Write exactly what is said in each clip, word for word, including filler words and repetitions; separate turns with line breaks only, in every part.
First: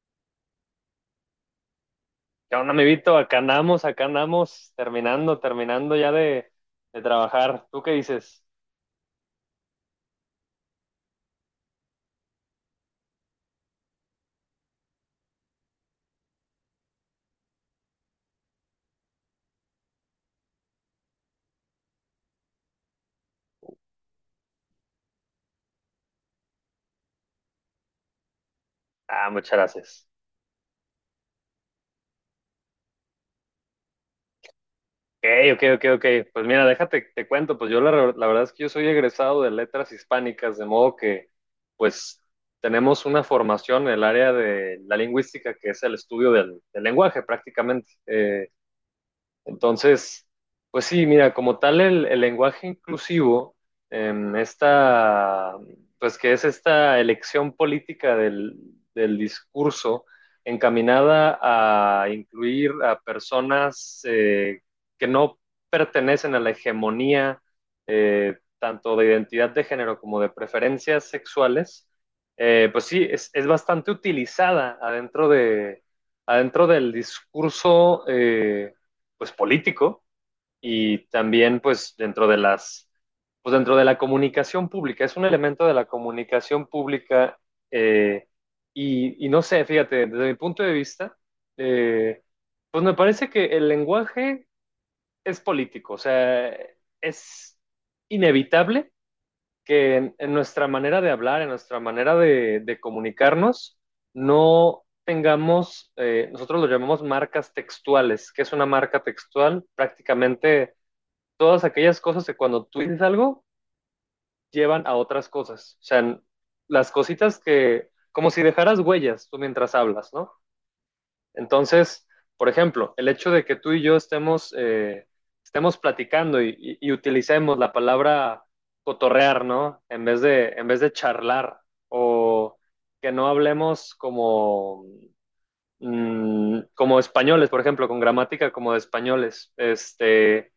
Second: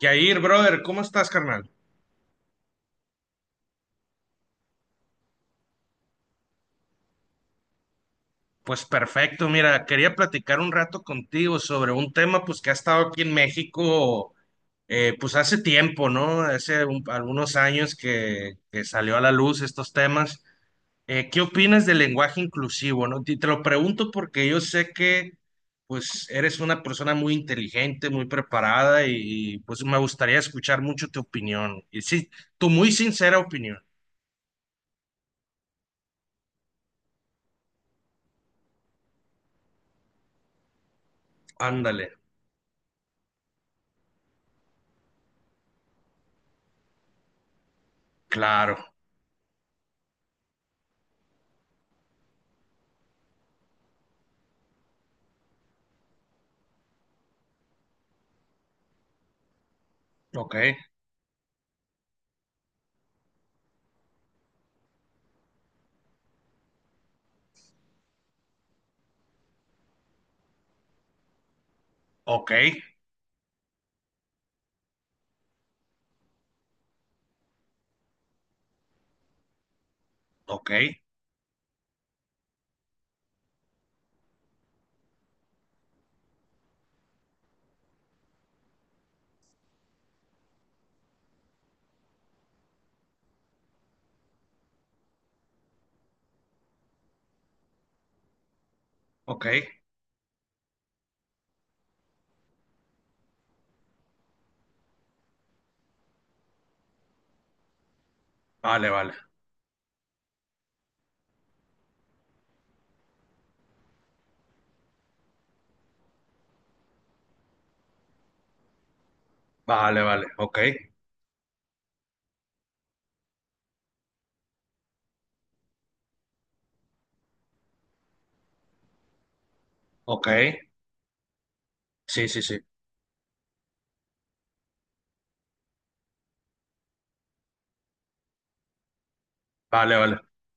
Yair, brother, ¿cómo estás, carnal?
¿Qué onda, amiguito? Acá andamos, acá andamos, terminando, terminando ya de, de trabajar. ¿Tú qué dices?
Pues perfecto, mira, quería platicar un rato contigo sobre un tema pues que ha estado aquí en México eh, pues hace tiempo, ¿no? Hace un- algunos años que, que salió a la luz estos temas. Eh, ¿qué opinas del lenguaje inclusivo, no? Y te lo pregunto porque yo sé que pues eres una persona muy inteligente, muy preparada
Ah, muchas
y, y, pues me
gracias.
gustaría escuchar mucho tu opinión. Y sí, tu muy sincera opinión.
Ok, ok, ok, ok. Pues mira, déjate, te cuento, pues yo la, re- la verdad es que yo soy egresado de letras hispánicas, de modo que
Ándale,
pues tenemos una formación en el área de la lingüística, que es el estudio del, del lenguaje prácticamente. Eh,
claro,
Entonces, pues sí, mira, como tal el, el lenguaje inclusivo, em, esta, pues que es esta elección política del, del discurso
ok,
encaminada a incluir a personas eh, que no pertenecen a la hegemonía eh, tanto de identidad de género como de preferencias sexuales,
ok.
eh, pues sí, es, es bastante utilizada adentro de, adentro del discurso. eh, pues político
Ok,
y también pues dentro de las, pues dentro de la comunicación pública, es un elemento de la comunicación pública eh, y, y, no sé, fíjate, desde mi punto de vista, eh, pues me parece que el lenguaje es político, o sea, es inevitable
ok,
que en, en nuestra manera de hablar, en nuestra manera de, de comunicarnos, no tengamos, eh, nosotros lo llamamos marcas textuales. ¿Qué es una
vale,
marca
vale,
textual? Prácticamente todas aquellas cosas que cuando tú dices algo llevan a otras cosas. O sea, las cositas que, como si dejaras huellas tú mientras
vale,
hablas,
vale,
¿no?
ok,
Entonces, por ejemplo, el hecho de que tú y yo estemos, eh, estemos platicando y, y- y utilicemos la palabra cotorrear, ¿no? En vez
ok,
de, en vez de charlar
sí, sí, sí,
o que no hablemos como, mm, como españoles, por ejemplo, con gramática como de españoles.
vale, vale,
Este,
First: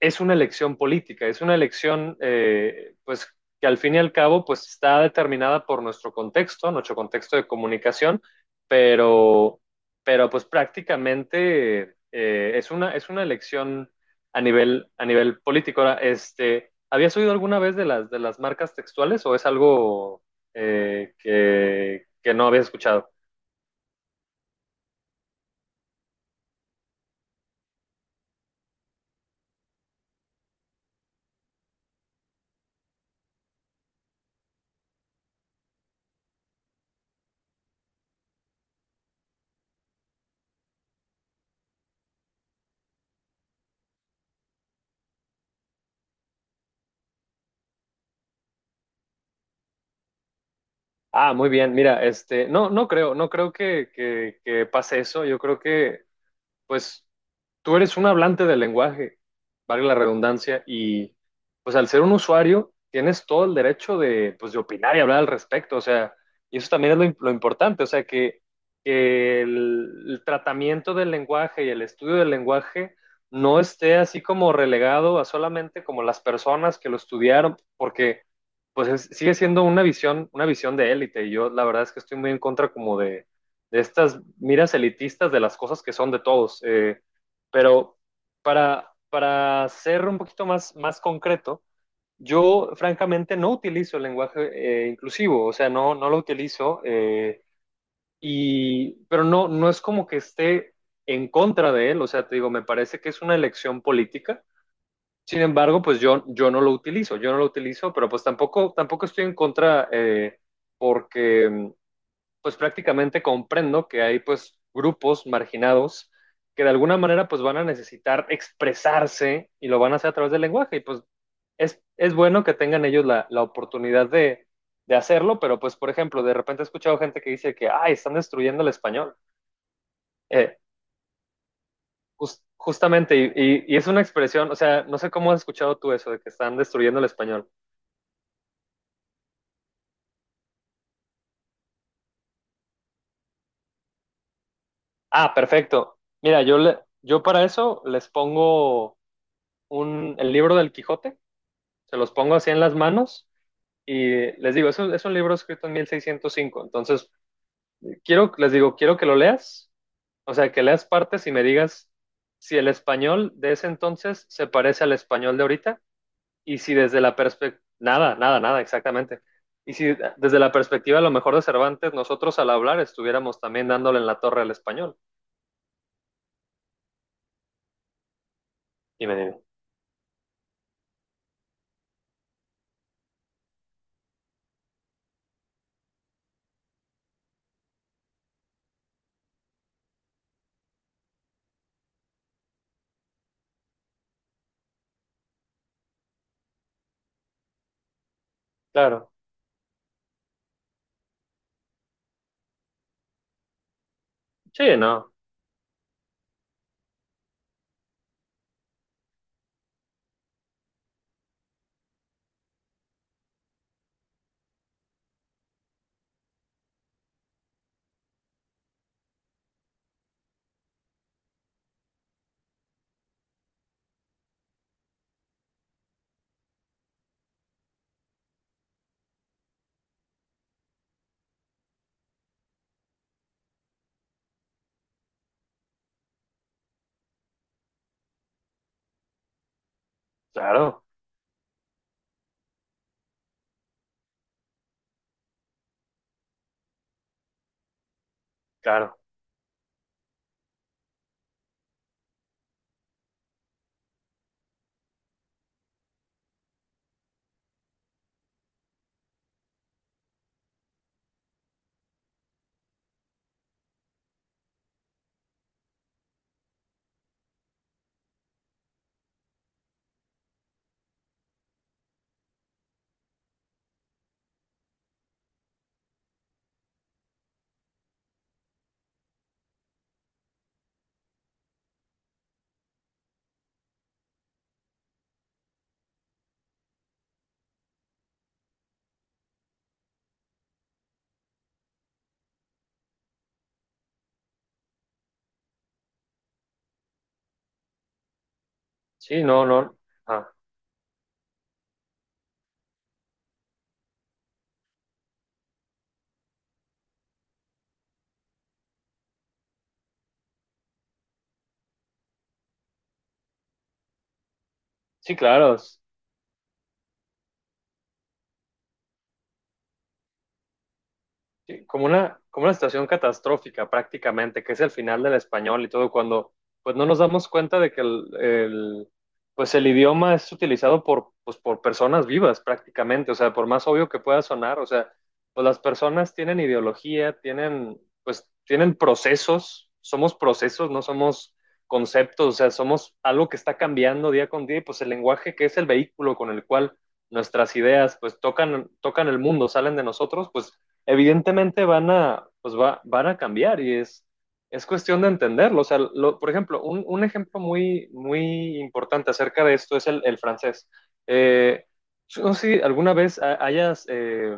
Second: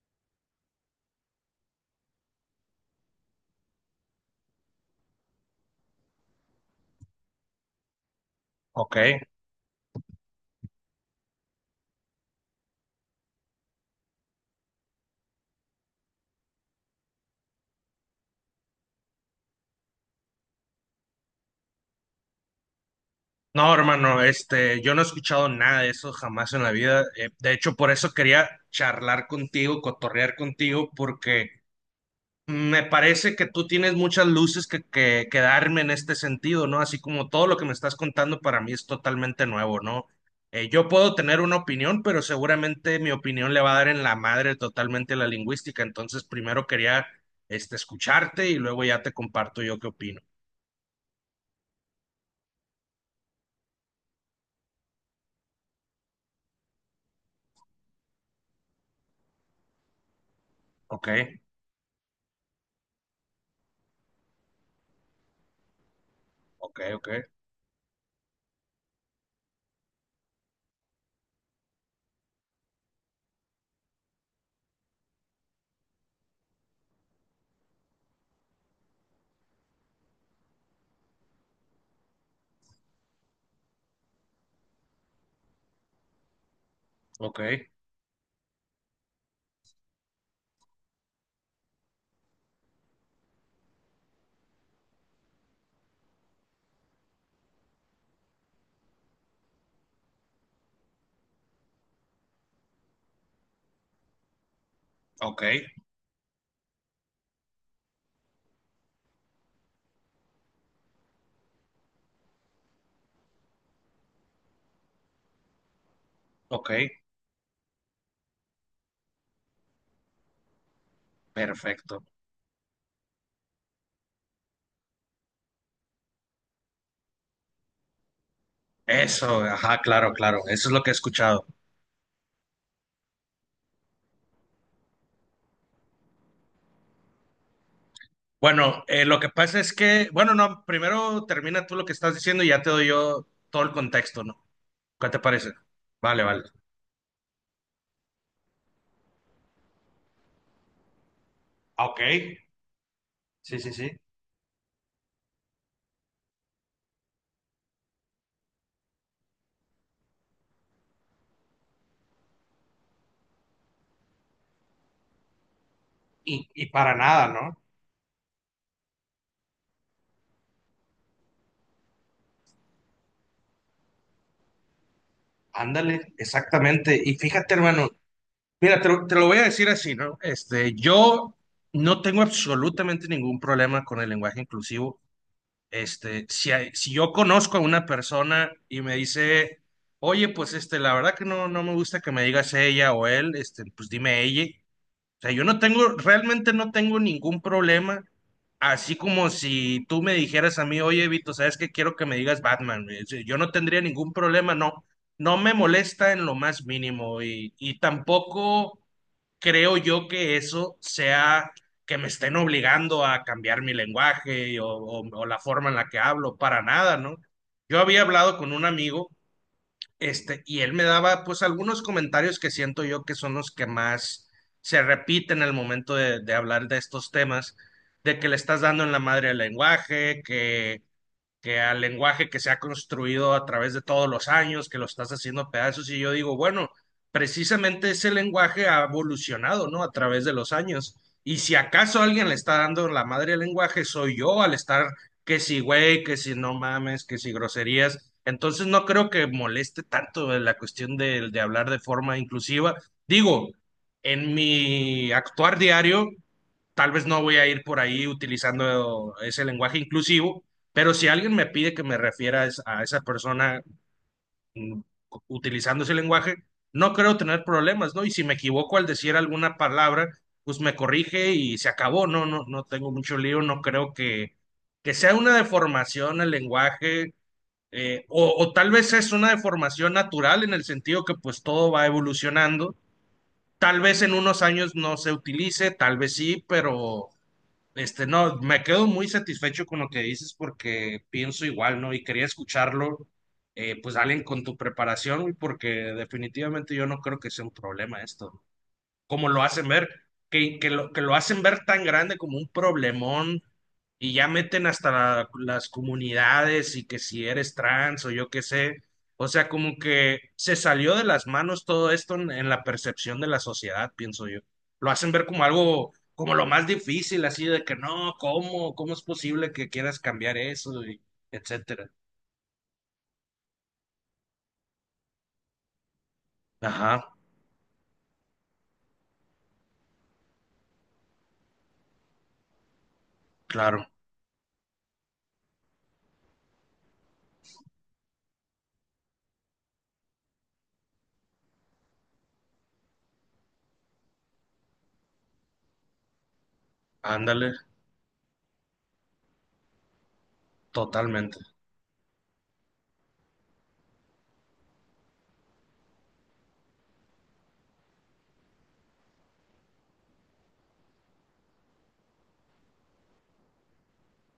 es una elección política, es una elección eh, pues que al fin y al cabo pues está determinada por nuestro contexto, nuestro contexto de comunicación,
ok.
pero, pero pues prácticamente eh, es una, es una elección a nivel, a nivel político. Ahora, este, ¿habías oído alguna vez de las, de las marcas textuales o es algo eh, que, que no habías escuchado?
No, hermano, este, yo no he escuchado nada de eso jamás en la vida. Eh, de hecho, por eso quería charlar contigo, cotorrear contigo, porque me parece que tú tienes muchas luces que, que, que darme en este sentido, ¿no? Así como todo lo que me estás contando para mí es totalmente nuevo, ¿no? Eh, yo puedo tener una opinión, pero seguramente mi opinión le va a dar en la madre totalmente a la lingüística. Entonces, primero quería este, escucharte y luego ya te comparto yo qué opino.
Ah, muy bien. Mira, este, no, no creo, no creo que, que, que pase eso. Yo creo que pues tú eres un hablante del lenguaje, vale la redundancia,
Ok,
y pues al ser un usuario tienes todo el derecho de, pues, de opinar y hablar al respecto, o sea, y eso
ok,
también es lo,
ok,
im- lo importante, o sea, que, que el, el tratamiento del lenguaje y el estudio del lenguaje no esté así como relegado a solamente como las personas que lo estudiaron, porque pues es- sigue siendo una visión, una visión de élite, y yo la verdad es que estoy muy en contra como de de estas miras elitistas de las cosas que son de todos. eh,
ok,
pero para, para ser un poquito más, más concreto, yo francamente no utilizo el lenguaje eh, inclusivo, o sea, no, no lo utilizo, eh, y, pero no, no es como que esté en contra de él, o sea, te digo, me parece que es una elección política. Sin
ok,
embargo, pues yo, yo no lo utilizo, yo no lo utilizo, pero pues tampoco, tampoco estoy en contra eh, porque, pues prácticamente comprendo que hay pues grupos marginados que
ok,
de alguna manera pues van a necesitar expresarse y lo van a hacer a través del lenguaje y pues es,
perfecto.
es bueno que tengan ellos la, la oportunidad de, de, hacerlo, pero pues por ejemplo, de repente he escuchado gente que dice que, ay, están destruyendo el español.
Eso, ajá, claro, claro,
Eh,
eso es lo que he escuchado.
just, justamente, y, y, y es una expresión, o sea, no sé cómo has escuchado tú eso de que están destruyendo el español.
Bueno, eh, lo que pasa es que, bueno, no, primero termina tú lo que estás diciendo y ya te doy yo todo el contexto, ¿no? ¿Qué te
Ah,
parece?
perfecto.
Vale, vale.
Mira, yo, le, yo para eso les pongo un, el libro del Quijote
Ah,
se
ok,
los pongo así en las manos
sí, sí, sí.
y les digo, es un, es un libro escrito en mil seiscientos cinco, entonces quiero, les digo, quiero que lo leas, o sea, que leas partes y me digas si el español de ese entonces se parece al español de ahorita
Y,
y
y
si
para
desde la
nada, ¿no?
perspectiva, nada, nada, nada, exactamente. Y si desde la perspectiva a lo mejor de Cervantes, nosotros al hablar estuviéramos también dándole en la torre al español.
Ándale, exactamente. Y fíjate, hermano, mira, te, lo
Y
te
me
lo voy a
dijo
decir así, ¿no? Este, yo no tengo absolutamente ningún problema con el lenguaje inclusivo. Este, si, hay- si yo conozco a una persona y me dice, oye, pues este, la verdad que no, no me gusta que me digas ella o él, este, pues dime ella. Sea, yo no tengo, realmente no tengo ningún problema. Así
claro,
como si tú me dijeras a mí, oye, Vito, ¿sabes qué? Quiero que me digas Batman. O sea, yo no tendría ningún problema,
sí,
no.
no,
No me molesta en lo más mínimo y, y tampoco creo yo que eso sea que me estén obligando a cambiar mi lenguaje o, o- o la forma en la que hablo, para nada, ¿no? Yo había hablado con un amigo este, y él me daba pues algunos comentarios que siento yo que son los que más se repiten al momento de, de hablar de estos temas, de que le estás dando en la madre al lenguaje, que que al lenguaje que se ha construido a través de todos los años, que lo estás haciendo pedazos, y yo digo, bueno, precisamente ese lenguaje ha evolucionado, ¿no? A través de los
claro,
años. Y si acaso alguien le está dando la madre al lenguaje, soy yo al estar que si güey, que si no mames, que si groserías. Entonces no
claro,
creo que moleste tanto la cuestión de, de hablar de forma inclusiva. Digo, en mi actuar diario, tal vez no voy a ir por ahí utilizando ese lenguaje inclusivo, pero si alguien me pide que me refiera a es- a esa persona mm, cu- utilizando ese lenguaje, no creo tener problemas, ¿no? Y si me equivoco al decir alguna palabra, pues me corrige y se acabó, no, no, no tengo mucho lío, no creo que, que sea una deformación el lenguaje. Eh, o, o tal vez es una deformación natural en el sentido que pues todo va evolucionando. Tal vez en unos años no se utilice, tal vez sí, pero este, no, me quedo muy satisfecho con lo que dices porque pienso igual, ¿no? Y quería escucharlo, eh, pues alguien con tu preparación, güey, porque definitivamente yo no creo que sea un problema esto
sí,
como lo
no,
hacen
no,
ver,
ah,
que, que lo, que lo hacen ver tan grande como un problemón y ya meten hasta la- las comunidades y que si eres trans o yo qué sé. O sea, como que se salió de las manos todo esto en, en la percepción de la sociedad, pienso yo. Lo hacen
sí,
ver como
claro.
algo, como lo más difícil, así de que no, ¿cómo? ¿Cómo es posible que quieras cambiar eso? Y
Sí, como
etcétera.
una, como una situación catastrófica prácticamente, que es el final del español y todo, cuando pues no nos
Ajá,
damos cuenta de que el, el, pues el idioma es utilizado por, pues, por personas vivas prácticamente, o sea, por más
claro,
obvio que pueda sonar, o sea, pues las personas tienen ideología, tienen, pues tienen procesos, somos procesos, no somos conceptos, o sea, somos algo que está cambiando día con día y pues el lenguaje que es el vehículo con el cual
ándale,
nuestras ideas pues tocan, tocan el mundo, salen de nosotros, pues
totalmente.
evidentemente van a, pues va, van a cambiar y es, es cuestión de entenderlo. O sea, lo- por ejemplo, un, un ejemplo muy, muy importante acerca de esto es el, el francés. Eh, yo no sé si alguna vez ha- hayas eh,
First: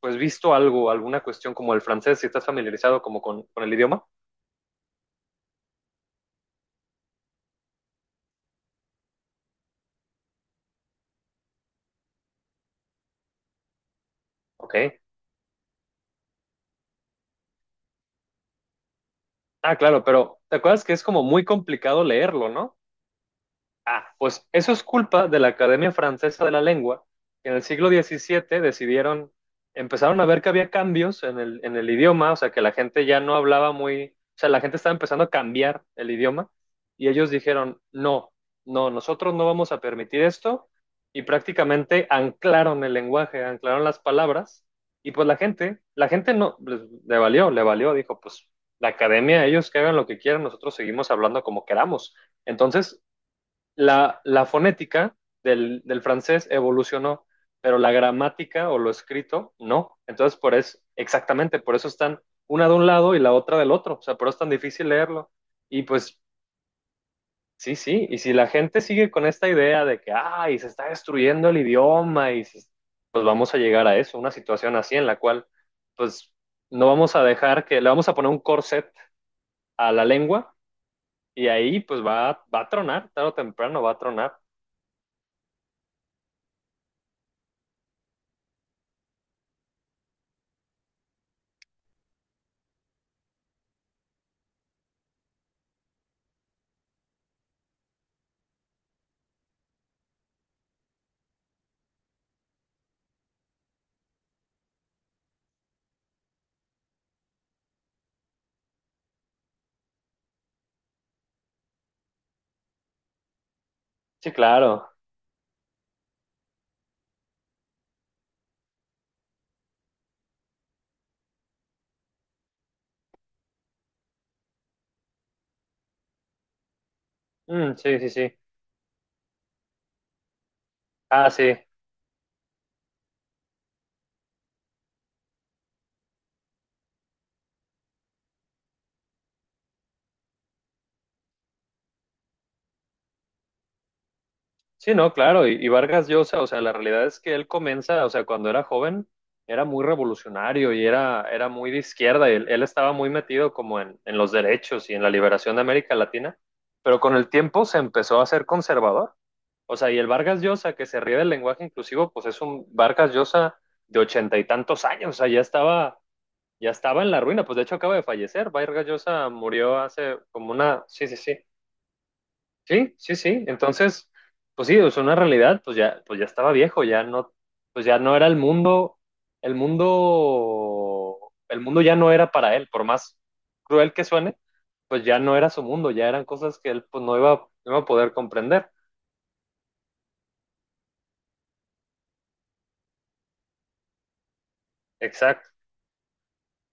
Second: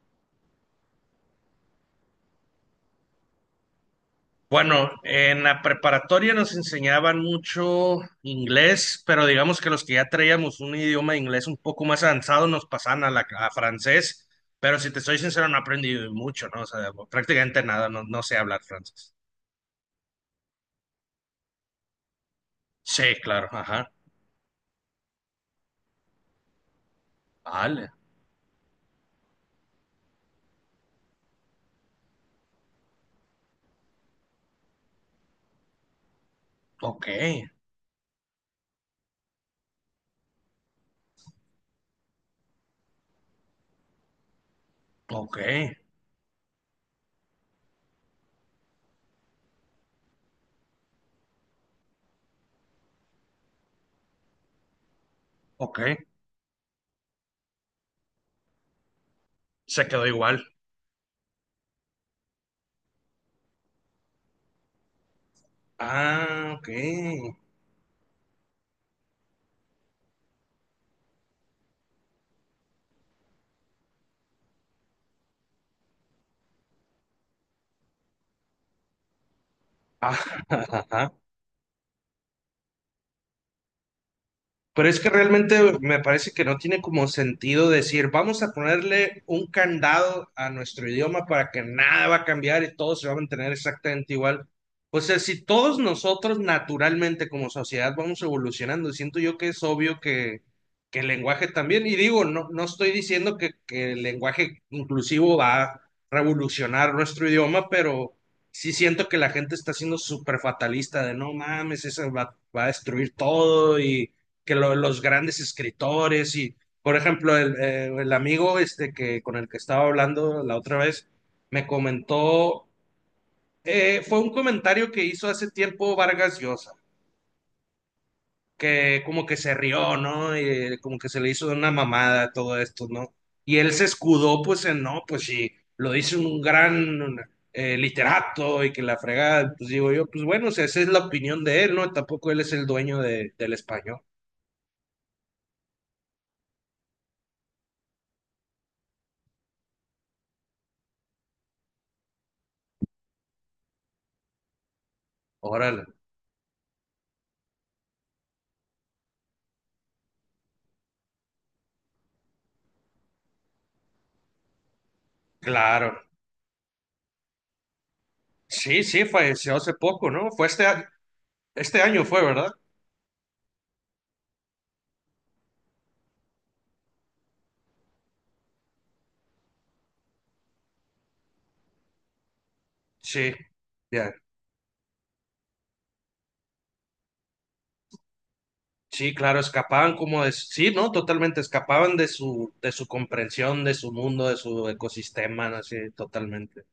pues visto algo, alguna cuestión como el francés, si estás familiarizado como con, con el idioma.
Bueno, en la preparatoria nos enseñaban mucho inglés, pero digamos que los que ya traíamos un idioma de inglés un poco más avanzado nos pasaban a, la, a francés,
Ok.
pero si te soy sincero, no aprendí mucho, ¿no? O sea, prácticamente nada, no, no sé hablar francés.
Ah, claro, pero ¿te acuerdas que es como muy complicado leerlo, ¿no?
Sí, claro, ajá.
Ah, pues eso es culpa de la Academia Francesa de la Lengua, que en el siglo
Vale,
diecisiete decidieron, empezaron a ver que había cambios en el, en el idioma, o sea, que la gente ya no hablaba muy, o sea, la gente estaba empezando a cambiar el idioma
ok,
y ellos dijeron, no, no, nosotros no vamos a permitir esto y prácticamente anclaron el lenguaje, anclaron las palabras y pues
ok,
la gente, la gente no, les- le valió, le valió, dijo, pues la academia, ellos que hagan lo que quieran, nosotros seguimos hablando como queramos. Entonces, la, la fonética
ok.
del, del francés evolucionó, pero la gramática o lo escrito
Se
no.
quedó
Entonces,
igual.
por eso, exactamente, por eso están una de un lado y la otra del otro. O sea, por eso es tan difícil leerlo. Y pues,
Ah, ok.
sí, sí. Y si la gente sigue con esta idea de que, ay, se está destruyendo el idioma, y se- pues vamos a llegar a eso, una situación así en la cual, pues, no vamos a dejar que, le vamos a poner un corset a la lengua
Ajá,
y ahí, pues, va, va a tronar, tarde o temprano va a tronar.
pero es que realmente me parece que no tiene como sentido decir, vamos a ponerle un candado a nuestro idioma para que nada va a cambiar y todo se va a mantener exactamente igual. O sea, si todos nosotros naturalmente como sociedad vamos evolucionando, siento yo que es obvio que, que el lenguaje también, y digo, no, no estoy diciendo que, que el lenguaje inclusivo va a revolucionar nuestro idioma, pero sí siento que la gente está siendo súper fatalista de no mames, eso va, va a destruir todo y
Sí,
que lo-
claro.
los grandes escritores y, por ejemplo, el, eh, el amigo este que con el que estaba hablando la otra vez me comentó, eh, fue un comentario que hizo hace tiempo Vargas Llosa,
Mm, sí, sí, sí.
que como que se rió, ¿no? Y como que se le
Ah,
hizo
sí.
una mamada todo esto, ¿no? Y él se escudó, pues, en, no, pues sí, lo dice un gran eh, literato y que la fregada, pues digo yo, pues bueno, o sea, esa es la opinión de él, ¿no? Tampoco él es el dueño de- del español.
Sí, no, claro. Y, y Vargas Llosa, o sea, la realidad es que él comienza, o sea, cuando era joven, era muy revolucionario y era, era muy de izquierda. Y él, él estaba muy metido como en, en los derechos y en la liberación de
Órale,
América Latina, pero con el tiempo se empezó a ser conservador. O sea, y el Vargas Llosa, que se ríe del lenguaje inclusivo, pues es un Vargas Llosa de ochenta y tantos años. O sea, ya
claro.
estaba, ya estaba en la ruina. Pues de hecho acaba de fallecer.
Sí,
Vargas
sí,
Llosa
falleció hace
murió
poco,
hace
¿no? Fue
como
este
una,
año,
sí, sí, sí.
este año fue, ¿verdad?
Sí, sí, sí. Entonces, pues sí, es una realidad, pues ya, pues ya estaba viejo, ya no, pues ya no era el mundo, el mundo, el mundo ya no era para él, por más
Sí,
cruel que
ya.
suene, pues ya no era su mundo, ya eran cosas que él pues no iba, no iba a poder comprender.
Sí, claro, escapaban como de, sí, ¿no? Totalmente, escapaban de su, de su comprensión, de su mundo, de su ecosistema,
Exacto.
¿no? Así, totalmente.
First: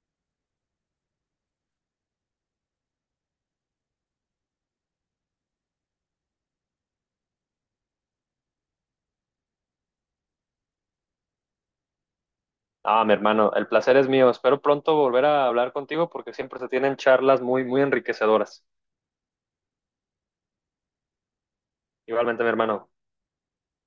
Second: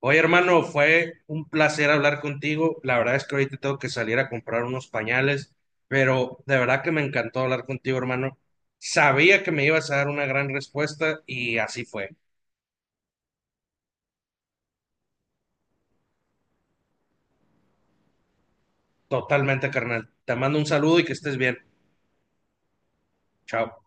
Oye, hermano, fue un placer hablar contigo. La verdad es que ahorita tengo que salir a comprar unos pañales, pero de verdad que me encantó hablar contigo, hermano. Sabía que me ibas a dar una gran respuesta y así fue.
Ah, mi hermano, el placer es mío. Espero pronto volver a hablar contigo porque siempre se tienen charlas muy, muy enriquecedoras.
Totalmente, carnal. Te mando un saludo y que estés bien.
Igualmente, mi hermano.
Chao.